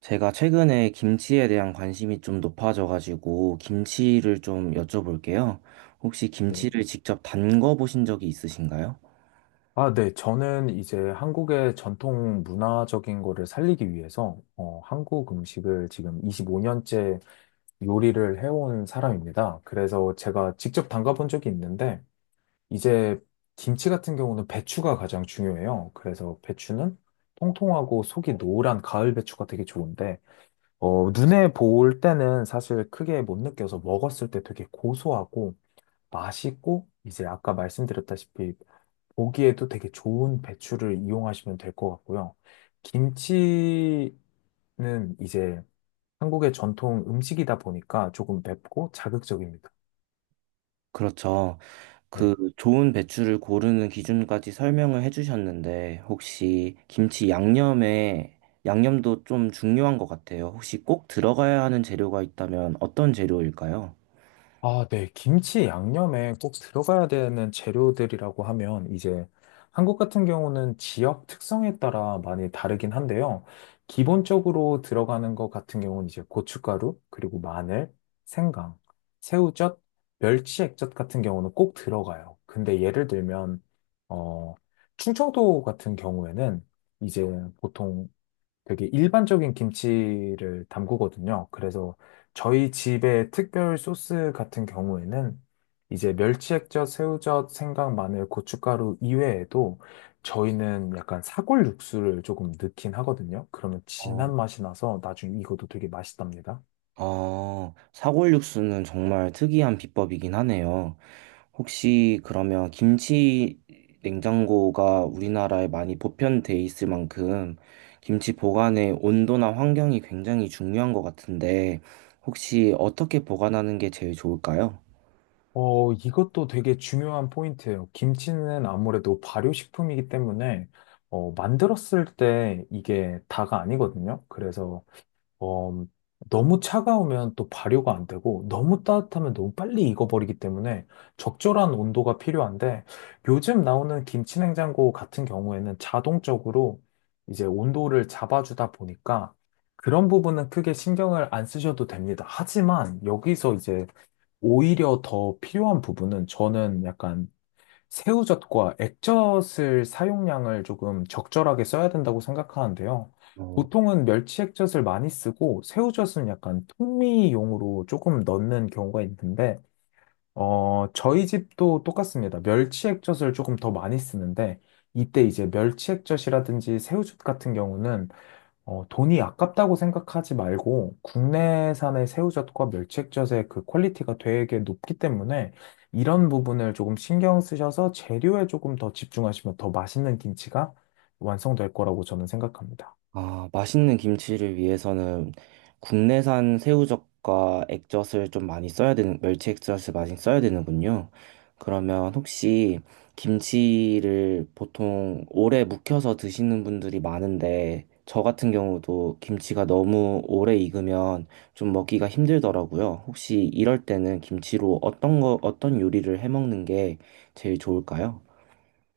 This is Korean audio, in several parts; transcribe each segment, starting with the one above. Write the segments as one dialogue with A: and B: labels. A: 제가 최근에 김치에 대한 관심이 좀 높아져가지고 김치를 좀 여쭤볼게요. 혹시
B: 네.
A: 김치를 직접 담궈 보신 적이 있으신가요?
B: 아, 네. 저는 이제 한국의 전통 문화적인 거를 살리기 위해서 한국 음식을 지금 25년째 요리를 해온 사람입니다. 그래서 제가 직접 담가본 적이 있는데 이제 김치 같은 경우는 배추가 가장 중요해요. 그래서 배추는 통통하고 속이 노란 가을 배추가 되게 좋은데 눈에 보일 때는 사실 크게 못 느껴서 먹었을 때 되게 고소하고 맛있고 이제 아까 말씀드렸다시피 보기에도 되게 좋은 배추를 이용하시면 될 것 같고요. 김치는 이제 한국의 전통 음식이다 보니까 조금 맵고 자극적입니다.
A: 그렇죠. 그
B: 네.
A: 좋은 배추를 고르는 기준까지 설명을 해주셨는데 혹시 김치 양념에 양념도 좀 중요한 것 같아요. 혹시 꼭 들어가야 하는 재료가 있다면 어떤 재료일까요?
B: 아, 네. 김치 양념에 꼭 들어가야 되는 재료들이라고 하면 이제 한국 같은 경우는 지역 특성에 따라 많이 다르긴 한데요. 기본적으로 들어가는 것 같은 경우는 이제 고춧가루, 그리고 마늘, 생강, 새우젓, 멸치 액젓 같은 경우는 꼭 들어가요. 근데 예를 들면, 어, 충청도 같은 경우에는 이제 보통 되게 일반적인 김치를 담그거든요. 그래서 저희 집의 특별 소스 같은 경우에는 이제 멸치액젓, 새우젓, 생강, 마늘, 고춧가루 이외에도 저희는 약간 사골 육수를 조금 넣긴 하거든요. 그러면 진한
A: 어,
B: 맛이 나서 나중에 이것도 되게 맛있답니다.
A: 사골육수는 정말 특이한 비법이긴 하네요. 혹시 그러면 김치 냉장고가 우리나라에 많이 보편돼 있을 만큼 김치 보관의 온도나 환경이 굉장히 중요한 것 같은데 혹시 어떻게 보관하는 게 제일 좋을까요?
B: 이것도 되게 중요한 포인트예요. 김치는 아무래도 발효식품이기 때문에 만들었을 때 이게 다가 아니거든요. 그래서 어, 너무 차가우면 또 발효가 안 되고 너무 따뜻하면 너무 빨리 익어버리기 때문에 적절한 온도가 필요한데 요즘 나오는 김치냉장고 같은 경우에는 자동적으로 이제 온도를 잡아주다 보니까 그런 부분은 크게 신경을 안 쓰셔도 됩니다. 하지만 여기서 이제 오히려 더 필요한 부분은 저는 약간 새우젓과 액젓을 사용량을 조금 적절하게 써야 된다고 생각하는데요.
A: 어,
B: 보통은 멸치 액젓을 많이 쓰고 새우젓은 약간 통미용으로 조금 넣는 경우가 있는데, 저희 집도 똑같습니다. 멸치 액젓을 조금 더 많이 쓰는데, 이때 이제 멸치 액젓이라든지 새우젓 같은 경우는 돈이 아깝다고 생각하지 말고 국내산의 새우젓과 멸치액젓의 그 퀄리티가 되게 높기 때문에 이런 부분을 조금 신경 쓰셔서 재료에 조금 더 집중하시면 더 맛있는 김치가 완성될 거라고 저는 생각합니다.
A: 아, 맛있는 김치를 위해서는 국내산 새우젓과 액젓을 좀 많이 써야 되는, 멸치 액젓을 많이 써야 되는군요. 그러면 혹시 김치를 보통 오래 묵혀서 드시는 분들이 많은데, 저 같은 경우도 김치가 너무 오래 익으면 좀 먹기가 힘들더라고요. 혹시 이럴 때는 김치로 어떤 거, 어떤 요리를 해 먹는 게 제일 좋을까요?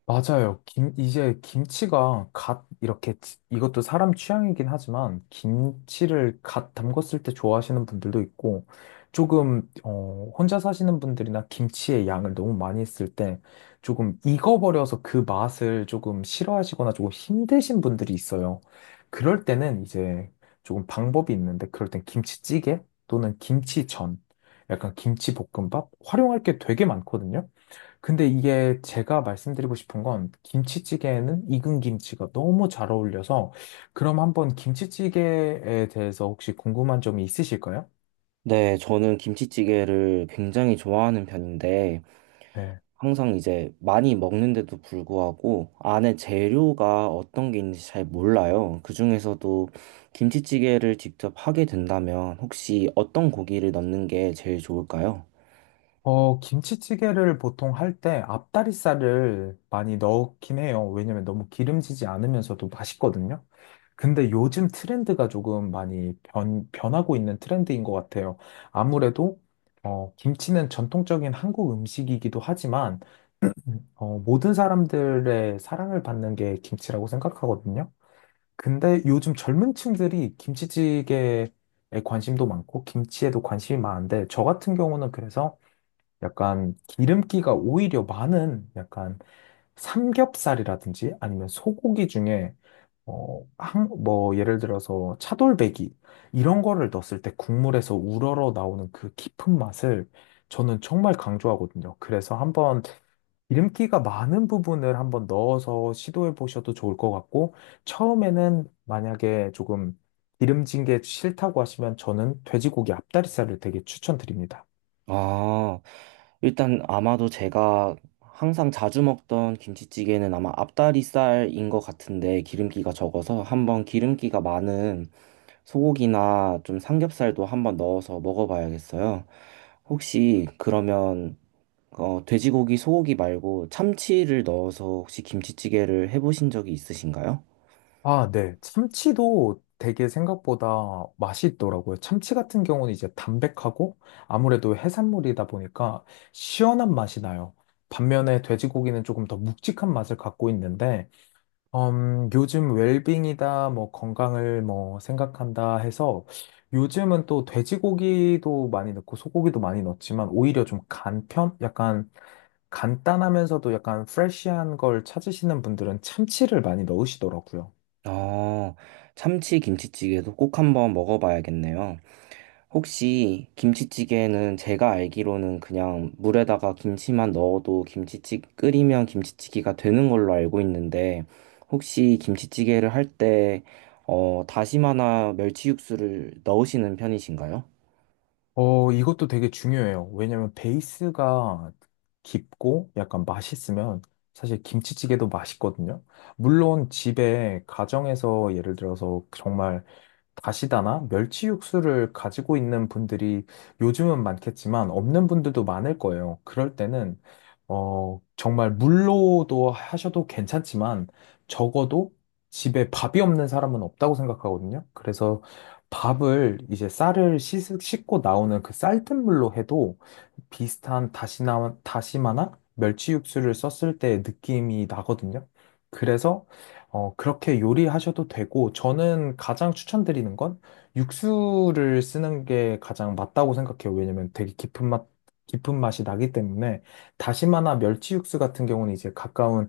B: 맞아요. 김, 이제 김치가 갓 이렇게 이것도 사람 취향이긴 하지만 김치를 갓 담궜을 때 좋아하시는 분들도 있고 조금 혼자 사시는 분들이나 김치의 양을 너무 많이 했을 때 조금 익어버려서 그 맛을 조금 싫어하시거나 조금 힘드신 분들이 있어요. 그럴 때는 이제 조금 방법이 있는데 그럴 땐 김치찌개 또는 김치전 약간 김치볶음밥 활용할 게 되게 많거든요. 근데 이게 제가 말씀드리고 싶은 건 김치찌개에는 익은 김치가 너무 잘 어울려서 그럼 한번 김치찌개에 대해서 혹시 궁금한 점이 있으실까요?
A: 네, 저는 김치찌개를 굉장히 좋아하는 편인데,
B: 네.
A: 항상 이제 많이 먹는데도 불구하고 안에 재료가 어떤 게 있는지 잘 몰라요. 그중에서도 김치찌개를 직접 하게 된다면 혹시 어떤 고기를 넣는 게 제일 좋을까요?
B: 김치찌개를 보통 할 때 앞다리살을 많이 넣긴 해요. 왜냐면 너무 기름지지 않으면서도 맛있거든요. 근데 요즘 트렌드가 조금 많이 변하고 있는 트렌드인 것 같아요. 아무래도 김치는 전통적인 한국 음식이기도 하지만 모든 사람들의 사랑을 받는 게 김치라고 생각하거든요. 근데 요즘 젊은 층들이 김치찌개에 관심도 많고 김치에도 관심이 많은데 저 같은 경우는 그래서 약간 기름기가 오히려 많은 약간 삼겹살이라든지 아니면 소고기 중에 한, 뭐 예를 들어서 차돌배기 이런 거를 넣었을 때 국물에서 우러러 나오는 그 깊은 맛을 저는 정말 강조하거든요. 그래서 한번 기름기가 많은 부분을 한번 넣어서 시도해 보셔도 좋을 것 같고, 처음에는 만약에 조금 기름진 게 싫다고 하시면 저는 돼지고기 앞다리살을 되게 추천드립니다.
A: 아, 일단 아마도 제가 항상 자주 먹던 김치찌개는 아마 앞다리살인 것 같은데 기름기가 적어서 한번 기름기가 많은 소고기나 좀 삼겹살도 한번 넣어서 먹어봐야겠어요. 혹시 그러면 돼지고기, 소고기 말고 참치를 넣어서 혹시 김치찌개를 해보신 적이 있으신가요?
B: 아, 네. 참치도 되게 생각보다 맛이 있더라고요. 참치 같은 경우는 이제 담백하고 아무래도 해산물이다 보니까 시원한 맛이 나요. 반면에 돼지고기는 조금 더 묵직한 맛을 갖고 있는데, 요즘 웰빙이다, 뭐 건강을 뭐 생각한다 해서 요즘은 또 돼지고기도 많이 넣고 소고기도 많이 넣지만 오히려 좀 간편? 약간 간단하면서도 약간 프레쉬한 걸 찾으시는 분들은 참치를 많이 넣으시더라고요.
A: 아... 참치 김치찌개도 꼭 한번 먹어봐야겠네요. 혹시 김치찌개는 제가 알기로는 그냥 물에다가 김치만 넣어도 김치찌, 끓이면 김치찌개가 되는 걸로 알고 있는데, 혹시 김치찌개를 할 때, 다시마나 멸치 육수를 넣으시는 편이신가요?
B: 이것도 되게 중요해요. 왜냐면 베이스가 깊고 약간 맛있으면 사실 김치찌개도 맛있거든요. 물론 집에 가정에서 예를 들어서 정말 다시다나 멸치 육수를 가지고 있는 분들이 요즘은 많겠지만 없는 분들도 많을 거예요. 그럴 때는 정말 물로도 하셔도 괜찮지만 적어도 집에 밥이 없는 사람은 없다고 생각하거든요. 그래서 밥을 이제 쌀을 씻고 나오는 그 쌀뜨물 물로 해도 비슷한 다시마나 멸치 육수를 썼을 때 느낌이 나거든요. 그래서 그렇게 요리하셔도 되고, 저는 가장 추천드리는 건 육수를 쓰는 게 가장 맞다고 생각해요. 왜냐면 되게 깊은 맛, 깊은 맛이 나기 때문에 다시마나 멸치 육수 같은 경우는 이제 가까운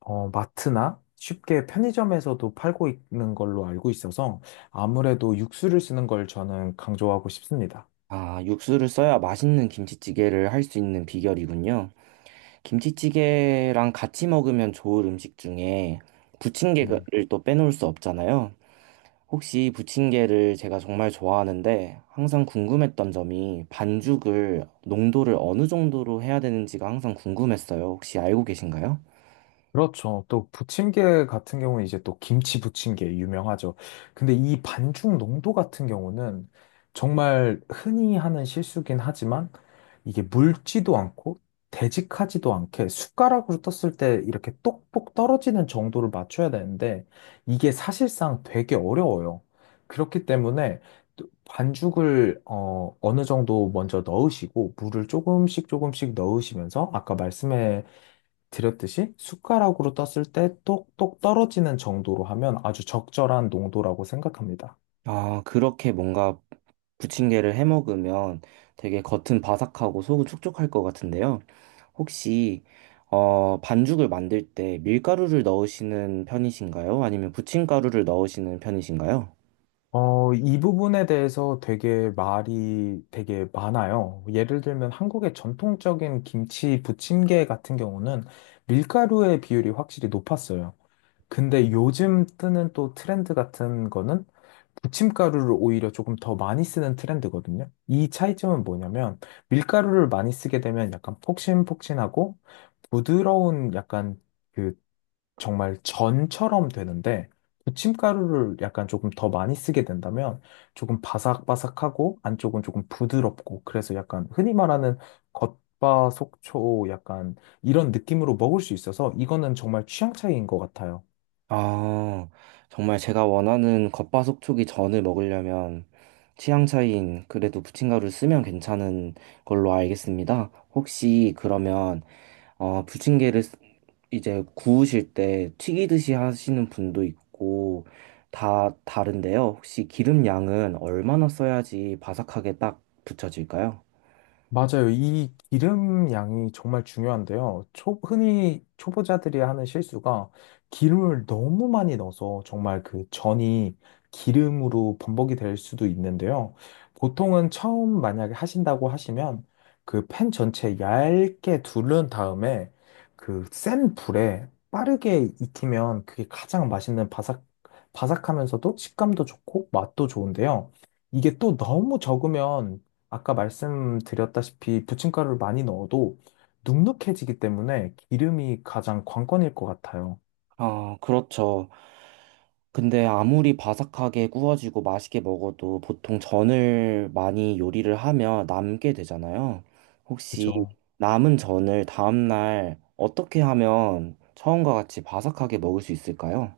B: 마트나 쉽게 편의점에서도 팔고 있는 걸로 알고 있어서 아무래도 육수를 쓰는 걸 저는 강조하고 싶습니다.
A: 아, 육수를 써야 맛있는 김치찌개를 할 수 있는 비결이군요. 김치찌개랑 같이 먹으면 좋을 음식 중에
B: 네.
A: 부침개를 또 빼놓을 수 없잖아요. 혹시 부침개를 제가 정말 좋아하는데 항상 궁금했던 점이 반죽을 농도를 어느 정도로 해야 되는지가 항상 궁금했어요. 혹시 알고 계신가요?
B: 그렇죠. 또 부침개 같은 경우는 이제 또 김치 부침개 유명하죠. 근데 이 반죽 농도 같은 경우는 정말 흔히 하는 실수긴 하지만 이게 묽지도 않고 되직하지도 않게 숟가락으로 떴을 때 이렇게 똑똑 떨어지는 정도를 맞춰야 되는데 이게 사실상 되게 어려워요. 그렇기 때문에 또 반죽을 어느 정도 먼저 넣으시고 물을 조금씩 조금씩 넣으시면서 아까 말씀해 드렸듯이 숟가락으로 떴을 때 똑똑 떨어지는 정도로 하면 아주 적절한 농도라고 생각합니다.
A: 아, 그렇게 뭔가 부침개를 해 먹으면 되게 겉은 바삭하고 속은 촉촉할 것 같은데요. 혹시 반죽을 만들 때 밀가루를 넣으시는 편이신가요? 아니면 부침가루를 넣으시는 편이신가요?
B: 이 부분에 대해서 되게 말이 되게 많아요. 예를 들면 한국의 전통적인 김치 부침개 같은 경우는 밀가루의 비율이 확실히 높았어요. 근데 요즘 뜨는 또 트렌드 같은 거는 부침가루를 오히려 조금 더 많이 쓰는 트렌드거든요. 이 차이점은 뭐냐면 밀가루를 많이 쓰게 되면 약간 폭신폭신하고 부드러운 약간 그 정말 전처럼 되는데 부침가루를 약간 조금 더 많이 쓰게 된다면 조금 바삭바삭하고 안쪽은 조금 부드럽고 그래서 약간 흔히 말하는 겉바속촉 약간 이런 느낌으로 먹을 수 있어서 이거는 정말 취향 차이인 것 같아요.
A: 아, 정말 제가 원하는 겉바속촉이 전을 먹으려면 취향 차이인 그래도 부침가루를 쓰면 괜찮은 걸로 알겠습니다. 혹시 그러면 부침개를 이제 구우실 때 튀기듯이 하시는 분도 있고 다 다른데요. 혹시 기름 양은 얼마나 써야지 바삭하게 딱 붙여질까요?
B: 맞아요. 이 기름 양이 정말 중요한데요. 흔히 초보자들이 하는 실수가 기름을 너무 많이 넣어서 정말 그 전이 기름으로 범벅이 될 수도 있는데요. 보통은 처음 만약에 하신다고 하시면 그 팬 전체 얇게 두른 다음에 그 센 불에 빠르게 익히면 그게 가장 맛있는 바삭하면서도 식감도 좋고 맛도 좋은데요. 이게 또 너무 적으면 아까 말씀드렸다시피 부침가루를 많이 넣어도 눅눅해지기 때문에 기름이 가장 관건일 것 같아요.
A: 아, 그렇죠. 근데 아무리 바삭하게 구워지고 맛있게 먹어도 보통 전을 많이 요리를 하면 남게 되잖아요. 혹시
B: 그죠?
A: 남은 전을 다음날 어떻게 하면 처음과 같이 바삭하게 먹을 수 있을까요?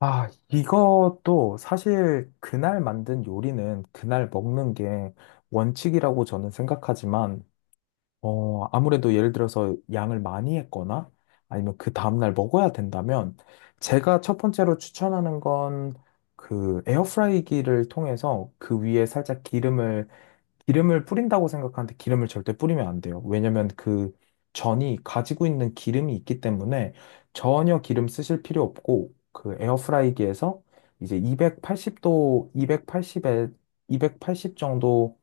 B: 아, 이것도 사실 그날 만든 요리는 그날 먹는 게 원칙이라고 저는 생각하지만, 아무래도 예를 들어서 양을 많이 했거나 아니면 그 다음날 먹어야 된다면 제가 첫 번째로 추천하는 건 그 에어프라이기를 통해서 그 위에 살짝 기름을 뿌린다고 생각하는데 기름을 절대 뿌리면 안 돼요. 왜냐면 그 전이 가지고 있는 기름이 있기 때문에 전혀 기름 쓰실 필요 없고 그 에어프라이기에서 이제 280도, 280에 280 정도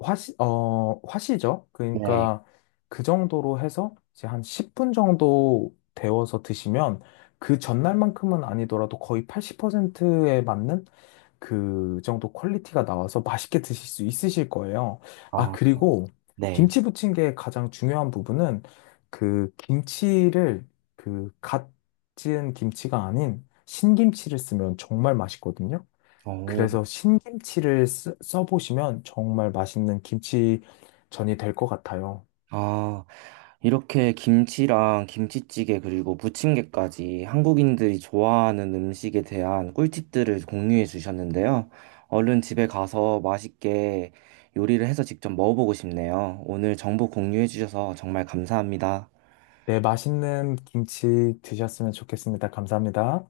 B: 화시죠.
A: 네.
B: 그러니까 그 정도로 해서 이제 한 10분 정도 데워서 드시면 그 전날만큼은 아니더라도 거의 80%에 맞는 그 정도 퀄리티가 나와서 맛있게 드실 수 있으실 거예요. 아,
A: 아,
B: 그리고
A: 네.
B: 김치 부침개의 가장 중요한 부분은 그 김치를 그갓 지은 김치가 아닌 신김치를 쓰면 정말 맛있거든요.
A: 어,
B: 그래서 신김치를 써보시면 정말 맛있는 김치전이 될 것 같아요.
A: 아, 이렇게 김치랑 김치찌개 그리고 부침개까지 한국인들이 좋아하는 음식에 대한 꿀팁들을 공유해 주셨는데요. 얼른 집에 가서 맛있게 요리를 해서 직접 먹어보고 싶네요. 오늘 정보 공유해 주셔서 정말 감사합니다.
B: 네, 맛있는 김치 드셨으면 좋겠습니다. 감사합니다.